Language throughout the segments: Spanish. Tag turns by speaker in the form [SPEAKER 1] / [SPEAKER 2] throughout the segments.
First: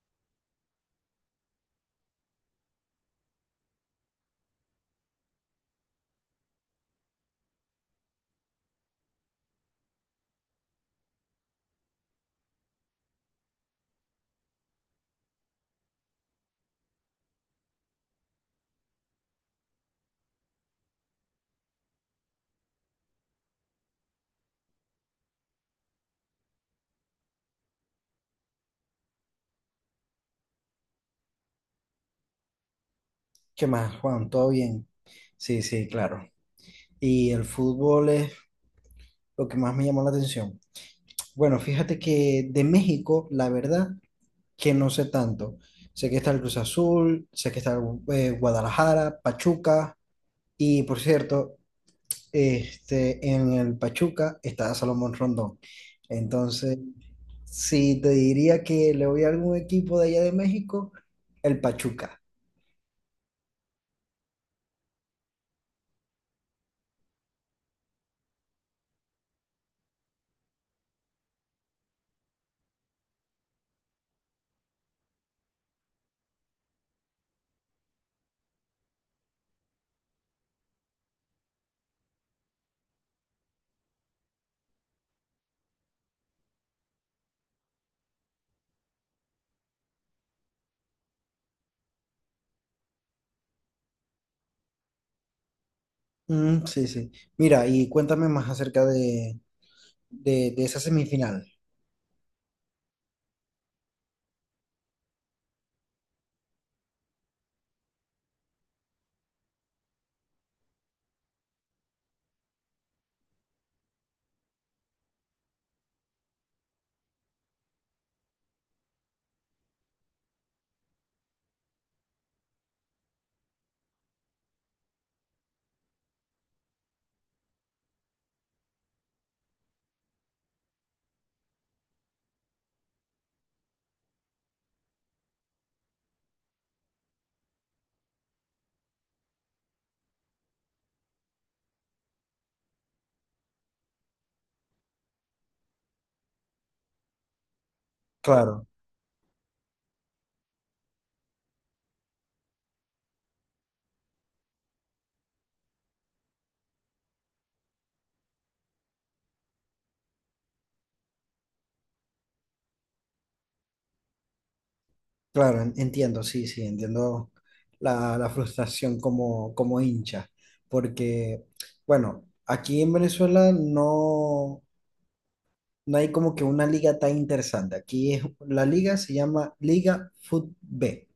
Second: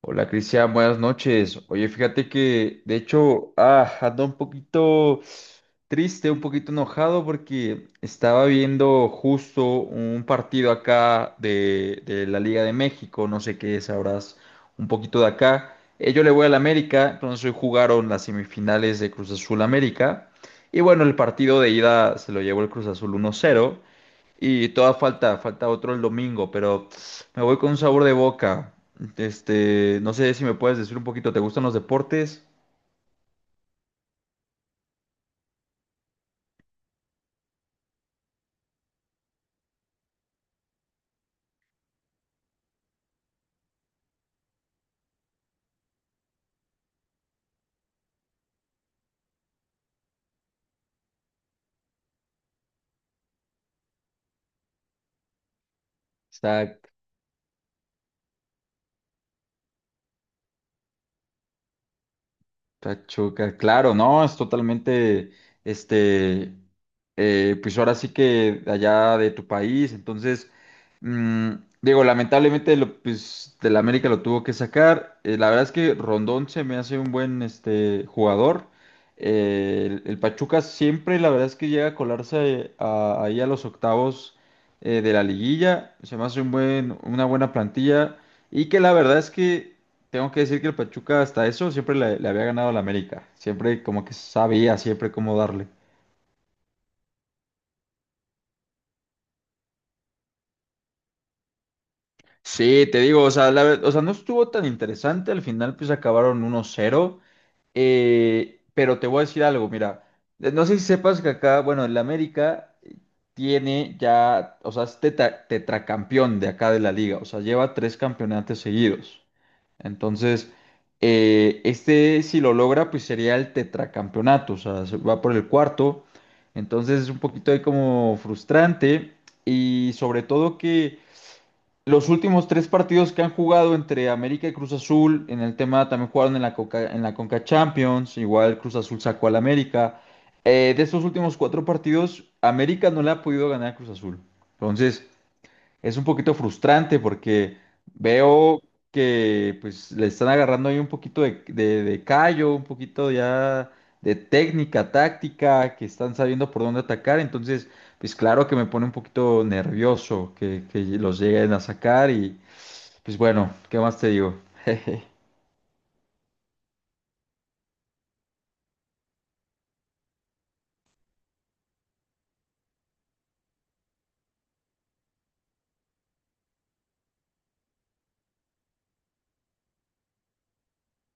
[SPEAKER 1] Hola Cristian, buenas noches. Oye, fíjate que de hecho ando un poquito triste, un poquito enojado porque estaba viendo justo un partido acá de la Liga de México, no sé qué sabrás un poquito de acá. Yo le voy al América, entonces hoy jugaron las semifinales de Cruz Azul América. Y bueno, el partido de ida se lo llevó el Cruz Azul 1-0. Y toda falta otro el domingo, pero me voy con un sabor de boca. No sé si me puedes decir un poquito, ¿te gustan los deportes?
[SPEAKER 2] ¿Qué más, Juan? ¿Todo bien? Sí, sí, claro. Y el fútbol es lo que más me llamó la atención. Bueno, fíjate que de México, la verdad, que no sé tanto. Sé que está el Cruz Azul, sé que está el, Guadalajara, Pachuca, y por cierto, en el Pachuca está Salomón Rondón.
[SPEAKER 1] O
[SPEAKER 2] Entonces, si te diría que le voy a algún equipo de allá de México, el Pachuca.
[SPEAKER 1] Pachuca, claro, no, es totalmente, este, pues ahora sí que allá de tu país. Entonces, mm, digo, lamentablemente, lo, pues, de la América lo tuvo que sacar. La verdad es que Rondón se me hace un buen, jugador. El Pachuca siempre, la verdad es que llega a colarse ahí a los octavos de la liguilla. Se me hace una buena plantilla, y que la verdad es que tengo que decir que el Pachuca hasta eso siempre le había ganado al América. Siempre como que sabía siempre cómo darle.
[SPEAKER 2] Mm, sí, sí. Mira, y cuéntame más acerca de, de esa semifinal.
[SPEAKER 1] Sí, te digo, o sea, o sea, no estuvo tan interesante. Al final pues acabaron uno cero, pero te voy a decir algo, mira. No sé si sepas que acá, bueno, el América tiene ya, o sea, es tetracampeón de acá de la liga. O sea, lleva tres campeonatos seguidos. Entonces, si lo logra, pues sería el tetracampeonato, o sea, se va por el cuarto. Entonces es un poquito ahí como frustrante y sobre todo que los últimos tres partidos que han jugado entre América y Cruz Azul, en el tema también jugaron en en la Conca Champions, igual Cruz Azul sacó al América. De estos últimos cuatro partidos, América no le ha podido ganar a Cruz Azul. Entonces, es un poquito frustrante porque veo
[SPEAKER 2] Claro,
[SPEAKER 1] que pues le están agarrando ahí un poquito de callo, un poquito ya de técnica, táctica, que están sabiendo por dónde atacar, entonces pues claro que me pone un poquito nervioso que los lleguen a sacar y pues bueno, ¿qué más te digo?
[SPEAKER 2] claro, entiendo, sí, sí, entiendo la, la frustración como, como hincha, porque, bueno, aquí en Venezuela no hay como que una liga tan interesante. Aquí es, la liga se llama Liga Fut B,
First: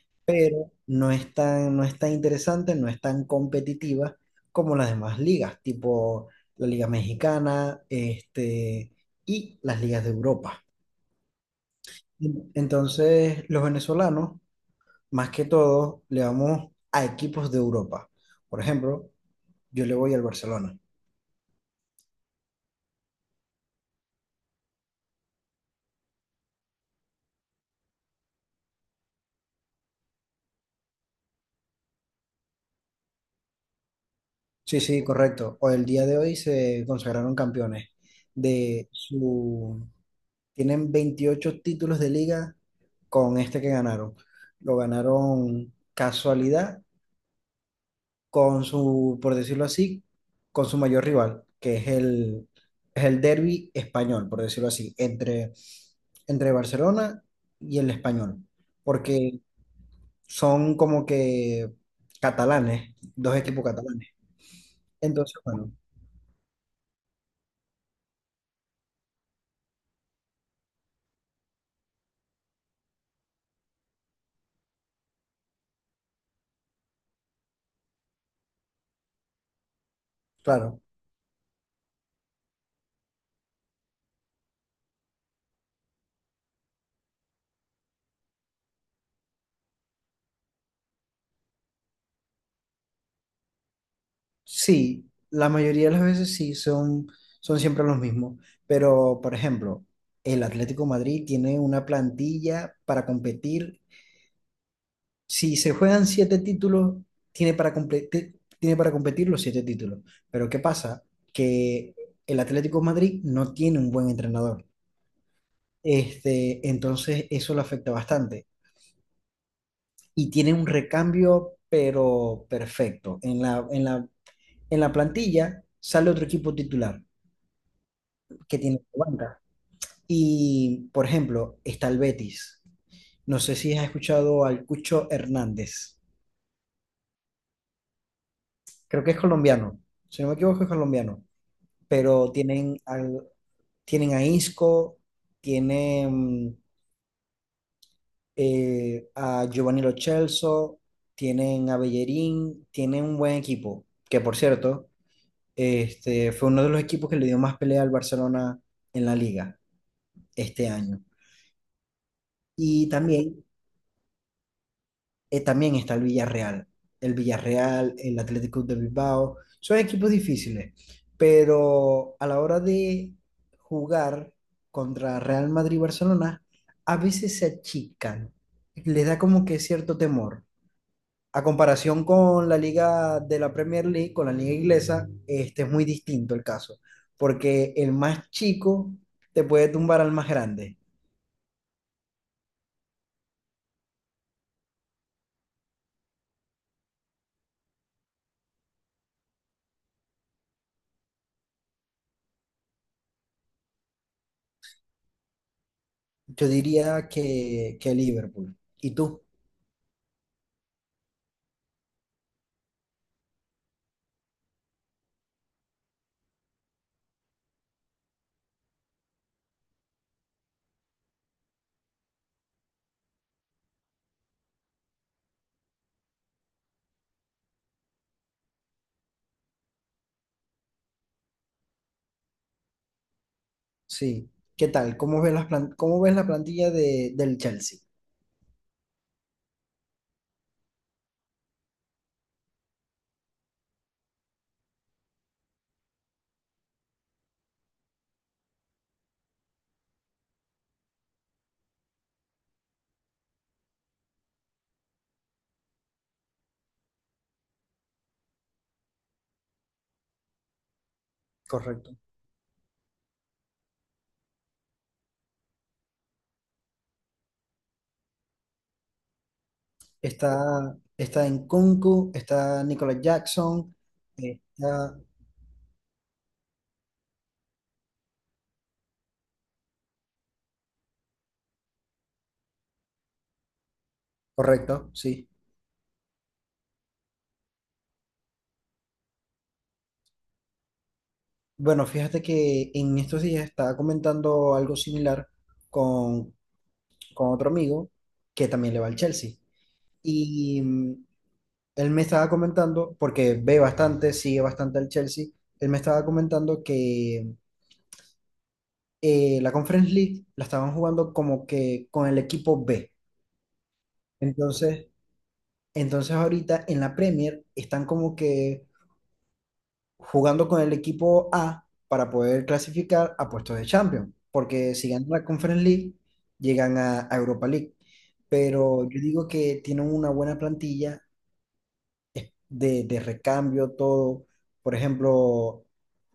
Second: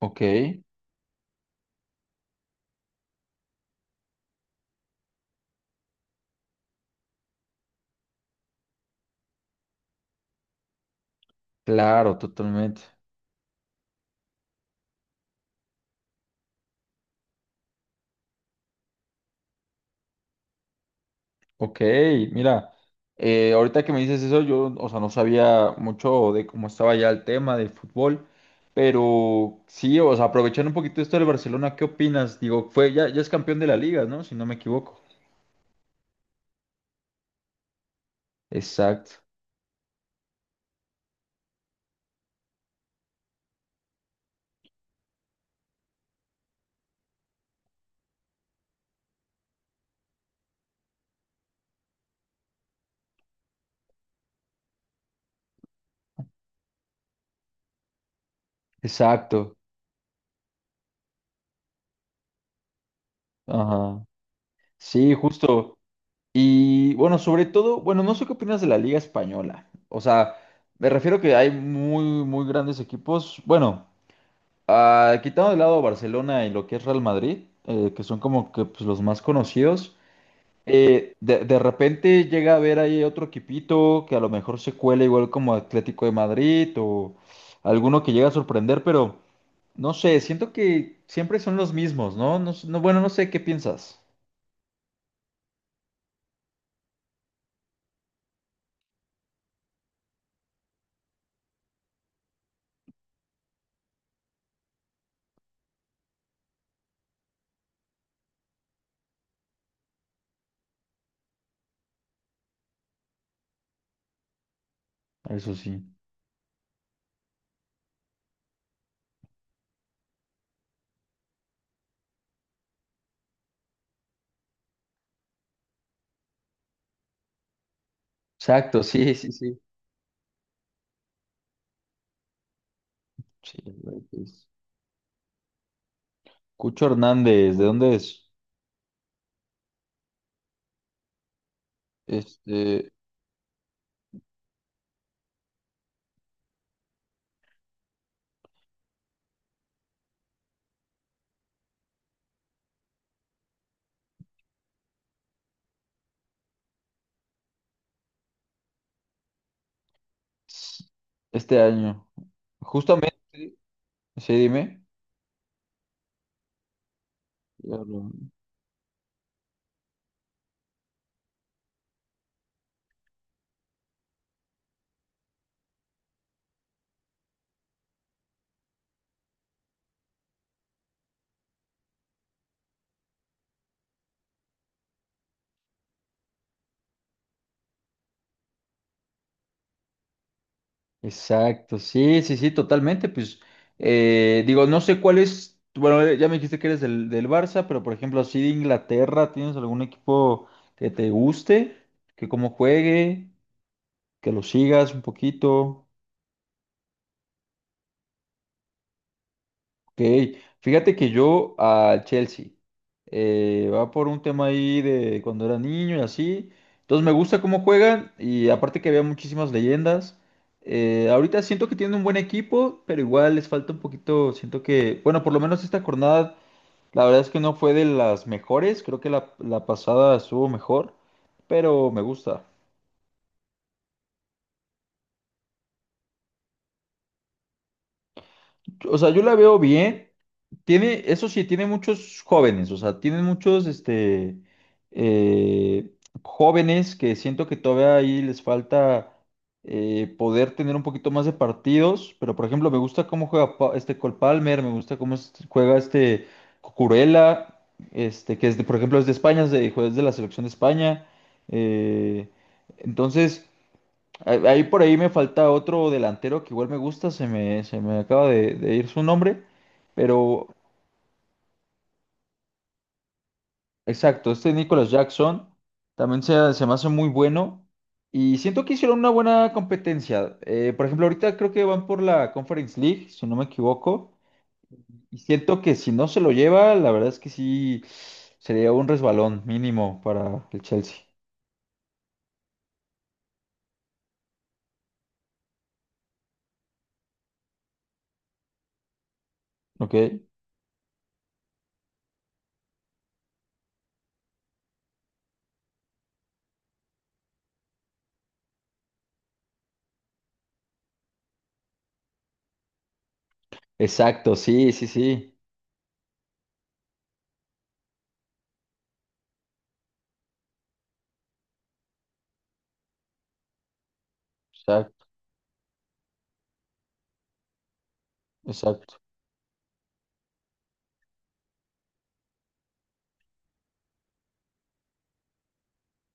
[SPEAKER 1] Ok,
[SPEAKER 2] pero no es tan, no es tan interesante, no es tan competitiva como las demás ligas, tipo la Liga Mexicana, y las ligas de Europa.
[SPEAKER 1] claro, totalmente.
[SPEAKER 2] Entonces, los venezolanos, más que todo, le vamos a equipos de Europa. Por ejemplo, yo le voy al Barcelona.
[SPEAKER 1] Ok, mira, ahorita que me dices eso, yo, o sea, no sabía mucho de cómo estaba ya el tema del fútbol, pero sí, o sea, aprovechando un poquito esto del Barcelona, ¿qué opinas? Digo, fue, ya, ya es campeón de la liga, ¿no? Si no me
[SPEAKER 2] Sí,
[SPEAKER 1] equivoco.
[SPEAKER 2] sí, correcto. O el día de hoy se consagraron campeones de
[SPEAKER 1] Exacto,
[SPEAKER 2] su... Tienen 28 títulos de liga con este que ganaron. Lo ganaron casualidad con su, por decirlo así, con su mayor rival, que es el derbi español, por decirlo así, entre, entre Barcelona y el Español, porque
[SPEAKER 1] exacto.
[SPEAKER 2] son como que catalanes, dos equipos
[SPEAKER 1] Ajá.
[SPEAKER 2] catalanes.
[SPEAKER 1] Sí,
[SPEAKER 2] Entonces, bueno,
[SPEAKER 1] justo. Y bueno, sobre todo, bueno, no sé qué opinas de la Liga Española. O sea, me refiero que hay muy, muy grandes equipos. Bueno. Ah, quitando de lado Barcelona y lo que es Real Madrid, que son como que pues, los más conocidos,
[SPEAKER 2] claro,
[SPEAKER 1] de repente llega a haber ahí otro equipito que a lo mejor se cuela igual como Atlético de Madrid o alguno que llega a sorprender, pero no sé, siento que siempre son los mismos, ¿no? No, no, bueno, no sé qué piensas.
[SPEAKER 2] sí, la mayoría de las veces sí, son, son siempre los mismos, pero por ejemplo, el Atlético de Madrid tiene una plantilla para competir. Si se juegan siete títulos, tiene para competir los siete títulos. Pero ¿qué pasa? Que el Atlético de Madrid no tiene un buen entrenador.
[SPEAKER 1] Eso sí.
[SPEAKER 2] Entonces eso lo afecta bastante. Y tiene un recambio, pero perfecto. En la, en la plantilla sale otro equipo titular que
[SPEAKER 1] Exacto,
[SPEAKER 2] tiene
[SPEAKER 1] sí, sí,
[SPEAKER 2] banca.
[SPEAKER 1] sí.
[SPEAKER 2] Y, por ejemplo, está el Betis. No sé
[SPEAKER 1] Sí,
[SPEAKER 2] si has
[SPEAKER 1] güey,
[SPEAKER 2] escuchado
[SPEAKER 1] pues.
[SPEAKER 2] al Cucho Hernández.
[SPEAKER 1] Cucho Hernández, ¿de dónde es?
[SPEAKER 2] Creo que es colombiano. Si no me equivoco, es colombiano. Pero tienen,
[SPEAKER 1] Este,
[SPEAKER 2] tienen a Isco, tienen a Giovanni Lo Celso, tienen a Bellerín, tienen un buen equipo, que por cierto, fue uno de los equipos que le dio más pelea al Barcelona en la liga este
[SPEAKER 1] s-
[SPEAKER 2] año.
[SPEAKER 1] este año.
[SPEAKER 2] Y también
[SPEAKER 1] Justamente, sí, dime.
[SPEAKER 2] también está el Villarreal. El Villarreal,
[SPEAKER 1] Claro.
[SPEAKER 2] el Atlético de Bilbao, son equipos difíciles, pero a la hora de jugar contra Real Madrid y Barcelona, a veces se achican, les da como que cierto temor. A comparación con la liga de la Premier League, con la liga inglesa, este es muy distinto el caso, porque el más chico te puede tumbar al más grande.
[SPEAKER 1] Exacto, sí, sí, sí, totalmente. Pues digo, no sé cuál es, bueno, ya me dijiste que eres del, del Barça, pero por ejemplo, así de Inglaterra, ¿tienes algún equipo que te guste, que cómo juegue, que lo sigas un poquito?
[SPEAKER 2] Yo diría que Liverpool. ¿Y tú?
[SPEAKER 1] Ok, fíjate que yo al Chelsea va por un tema ahí de cuando era niño y así. Entonces me gusta cómo juegan y aparte que había muchísimas leyendas. Ahorita siento que tienen un buen equipo, pero igual les falta un poquito. Siento que, bueno, por lo menos esta jornada, la verdad es que no fue de las mejores. Creo que la pasada estuvo mejor, pero me gusta.
[SPEAKER 2] Sí. ¿Qué tal? ¿Cómo ves las cómo ves la plantilla de, del Chelsea?
[SPEAKER 1] O sea, yo la veo bien. Tiene, eso sí, tiene muchos jóvenes, o sea, tiene muchos eh, jóvenes que siento que todavía ahí les falta poder tener un poquito más de partidos, pero por ejemplo, me gusta cómo juega Cole Palmer, me gusta cómo juega Cucurella, que es por ejemplo es de España, juez de la selección de España.
[SPEAKER 2] Correcto.
[SPEAKER 1] eh, entonces, ahí por ahí me falta otro delantero que igual me gusta, se me acaba de ir su nombre.
[SPEAKER 2] Está,
[SPEAKER 1] Pero.
[SPEAKER 2] está Nkunku, está Nicolas Jackson,
[SPEAKER 1] Exacto, este
[SPEAKER 2] está...
[SPEAKER 1] Nicholas Jackson también se me hace muy bueno y siento que hicieron una buena competencia. Por ejemplo, ahorita creo que van por la Conference League, si no me equivoco,
[SPEAKER 2] Correcto,
[SPEAKER 1] y
[SPEAKER 2] sí.
[SPEAKER 1] siento que si no se lo lleva, la verdad es que sí sería un resbalón mínimo para el Chelsea.
[SPEAKER 2] Bueno, fíjate que en estos días estaba comentando algo similar con, con otro amigo que también le va al Chelsea.
[SPEAKER 1] ¿Ok?
[SPEAKER 2] Y él me estaba comentando, porque ve bastante, sigue bastante al Chelsea, él me estaba comentando que la Conference League la estaban jugando como que con el equipo B.
[SPEAKER 1] Exacto, sí, sí,
[SPEAKER 2] Entonces,
[SPEAKER 1] sí.
[SPEAKER 2] entonces ahorita en la Premier están como que jugando con el equipo A para poder clasificar a puestos de Champions, porque si
[SPEAKER 1] Exacto,
[SPEAKER 2] ganan la Conference League, llegan a Europa League. Pero
[SPEAKER 1] exacto.
[SPEAKER 2] yo digo que tienen una buena plantilla de recambio, todo. Por ejemplo,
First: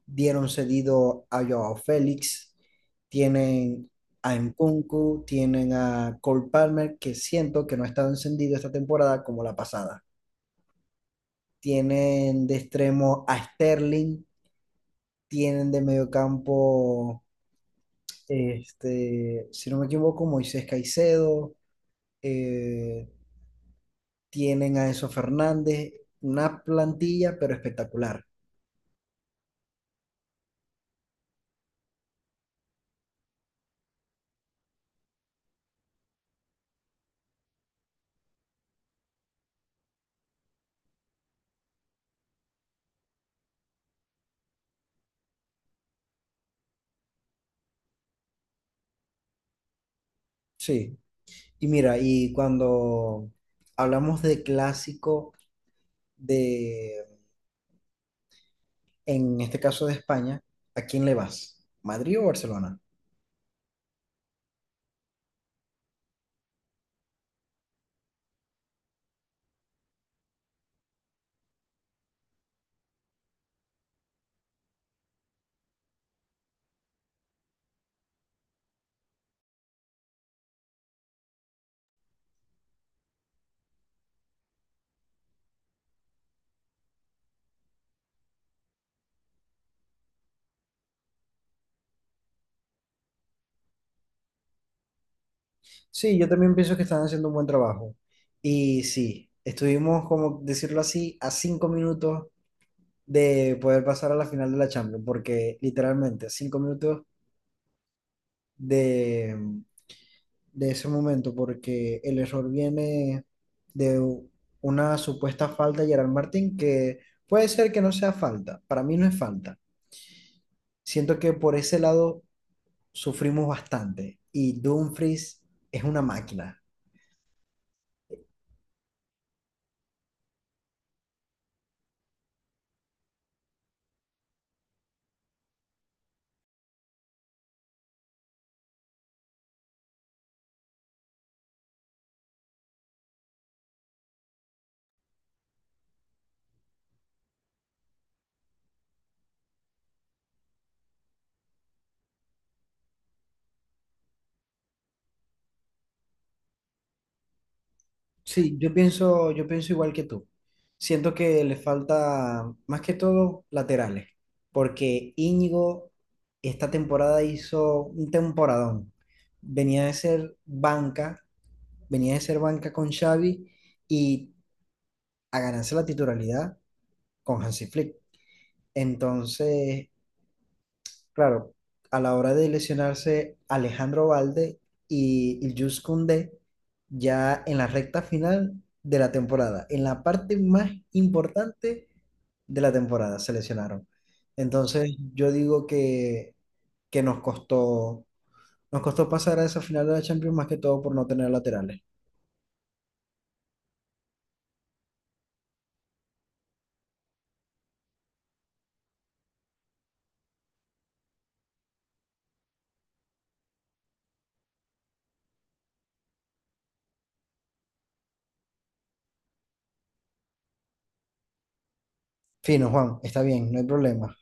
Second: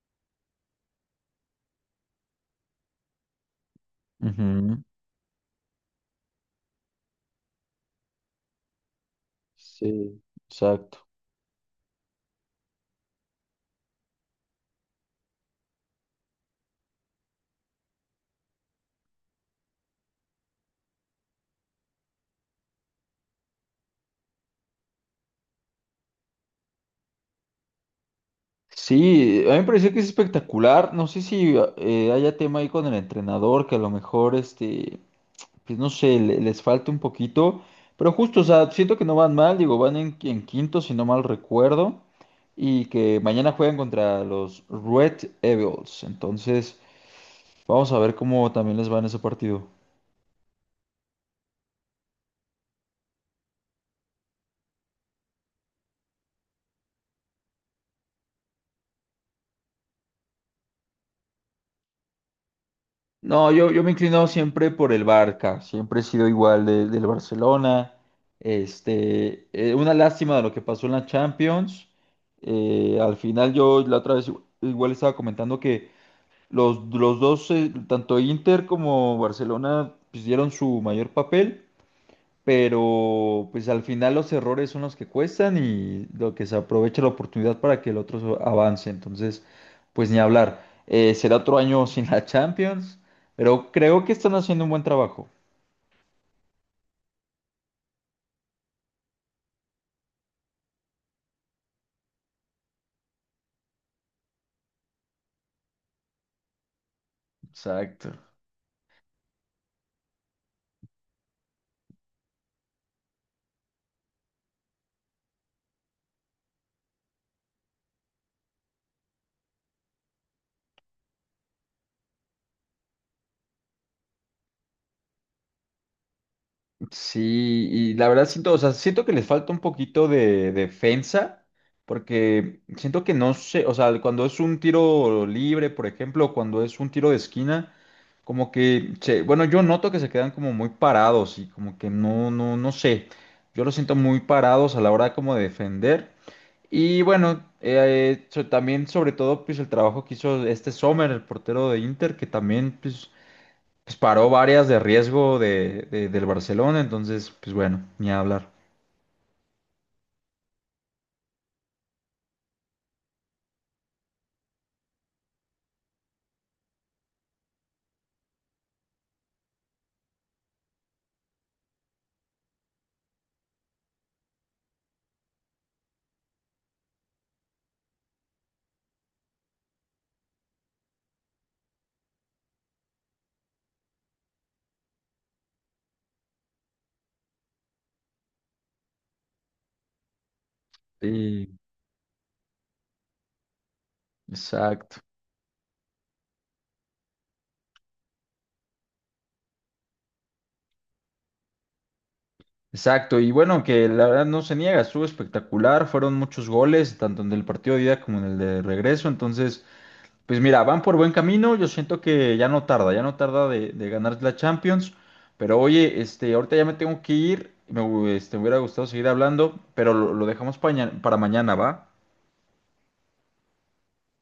[SPEAKER 2] dieron cedido a Joao Félix, tienen a
[SPEAKER 1] Ujú.
[SPEAKER 2] Nkunku, tienen a Cole Palmer, que siento que no ha estado encendido esta temporada como la pasada.
[SPEAKER 1] Sí, exacto.
[SPEAKER 2] Tienen de extremo a Sterling, tienen de mediocampo, si no me equivoco, Moisés Caicedo, eh, tienen a Enzo Fernández, una plantilla pero espectacular.
[SPEAKER 1] Sí, a mí me pareció que es espectacular. No sé si haya tema ahí con el entrenador, que a lo mejor pues no sé, les falta un poquito, pero justo, o sea, siento que no van mal, digo, van en quinto, si no mal recuerdo, y que mañana juegan contra los Red Evils, entonces vamos a ver cómo también les va en ese partido.
[SPEAKER 2] Sí. Y mira, y cuando hablamos de clásico de, en este caso de España, ¿a quién le vas? ¿Madrid o Barcelona?
[SPEAKER 1] No, yo me he inclinado siempre por el Barca, siempre he sido igual del Barcelona, una lástima de lo que pasó en la Champions. Al final yo la otra vez igual estaba comentando que los dos, tanto Inter como Barcelona, pues, dieron su mayor papel, pero pues al final los errores son los que cuestan y lo que se aprovecha la oportunidad para que el otro avance. Entonces, pues ni hablar. Será otro año sin la Champions, pero creo que están haciendo un buen trabajo.
[SPEAKER 2] Sí, yo también pienso que están haciendo un buen trabajo. Y sí, estuvimos, como decirlo así, a 5 minutos de poder pasar a la final de la Champions, porque literalmente a 5 minutos
[SPEAKER 1] Exacto.
[SPEAKER 2] de de ese momento, porque el error viene de una supuesta falta de Gerard Martín, que puede ser que no sea falta, para mí no es falta. Siento que por ese lado sufrimos bastante y Dumfries es una máquina.
[SPEAKER 1] Sí, y la verdad siento, o sea, siento que les falta un poquito de defensa, porque siento que no sé, o sea, cuando es un tiro libre, por ejemplo, cuando es un tiro de esquina, como que, bueno, yo noto que se quedan como muy parados y como que no sé, yo los siento muy parados a la hora como de defender. Y bueno, también sobre todo pues el trabajo que hizo este Sommer, el portero de Inter, que también pues pues paró varias de riesgo del Barcelona, entonces, pues bueno, ni hablar.
[SPEAKER 2] Sí, yo pienso igual que tú. Siento que le falta más que todo laterales, porque Íñigo esta temporada hizo un temporadón, venía de ser banca, venía de ser banca con Xavi y a ganarse la titularidad con Hansi Flick. Entonces, claro, a la hora de lesionarse Alejandro Valde y Iljus Koundé, ya en la recta final de la temporada, en la parte más
[SPEAKER 1] Sí,
[SPEAKER 2] importante de la temporada, se lesionaron. Entonces,
[SPEAKER 1] exacto.
[SPEAKER 2] yo digo que nos costó pasar a esa final de la Champions más que todo por no tener laterales.
[SPEAKER 1] Exacto, y bueno, que la verdad no se niega, estuvo espectacular, fueron muchos goles, tanto en el partido de ida como en el de regreso, entonces, pues mira, van por buen camino, yo siento que ya no tarda de ganar la Champions, pero oye, este, ahorita ya me tengo que ir, me hubiera gustado seguir hablando, pero lo dejamos para mañana, ¿va?
[SPEAKER 2] Fino, Juan, está bien, no hay problema.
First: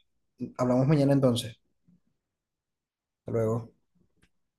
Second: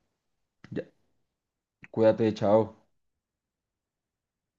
[SPEAKER 1] Ya,
[SPEAKER 2] Hablamos mañana entonces.
[SPEAKER 1] cuídate, chao.
[SPEAKER 2] Hasta luego.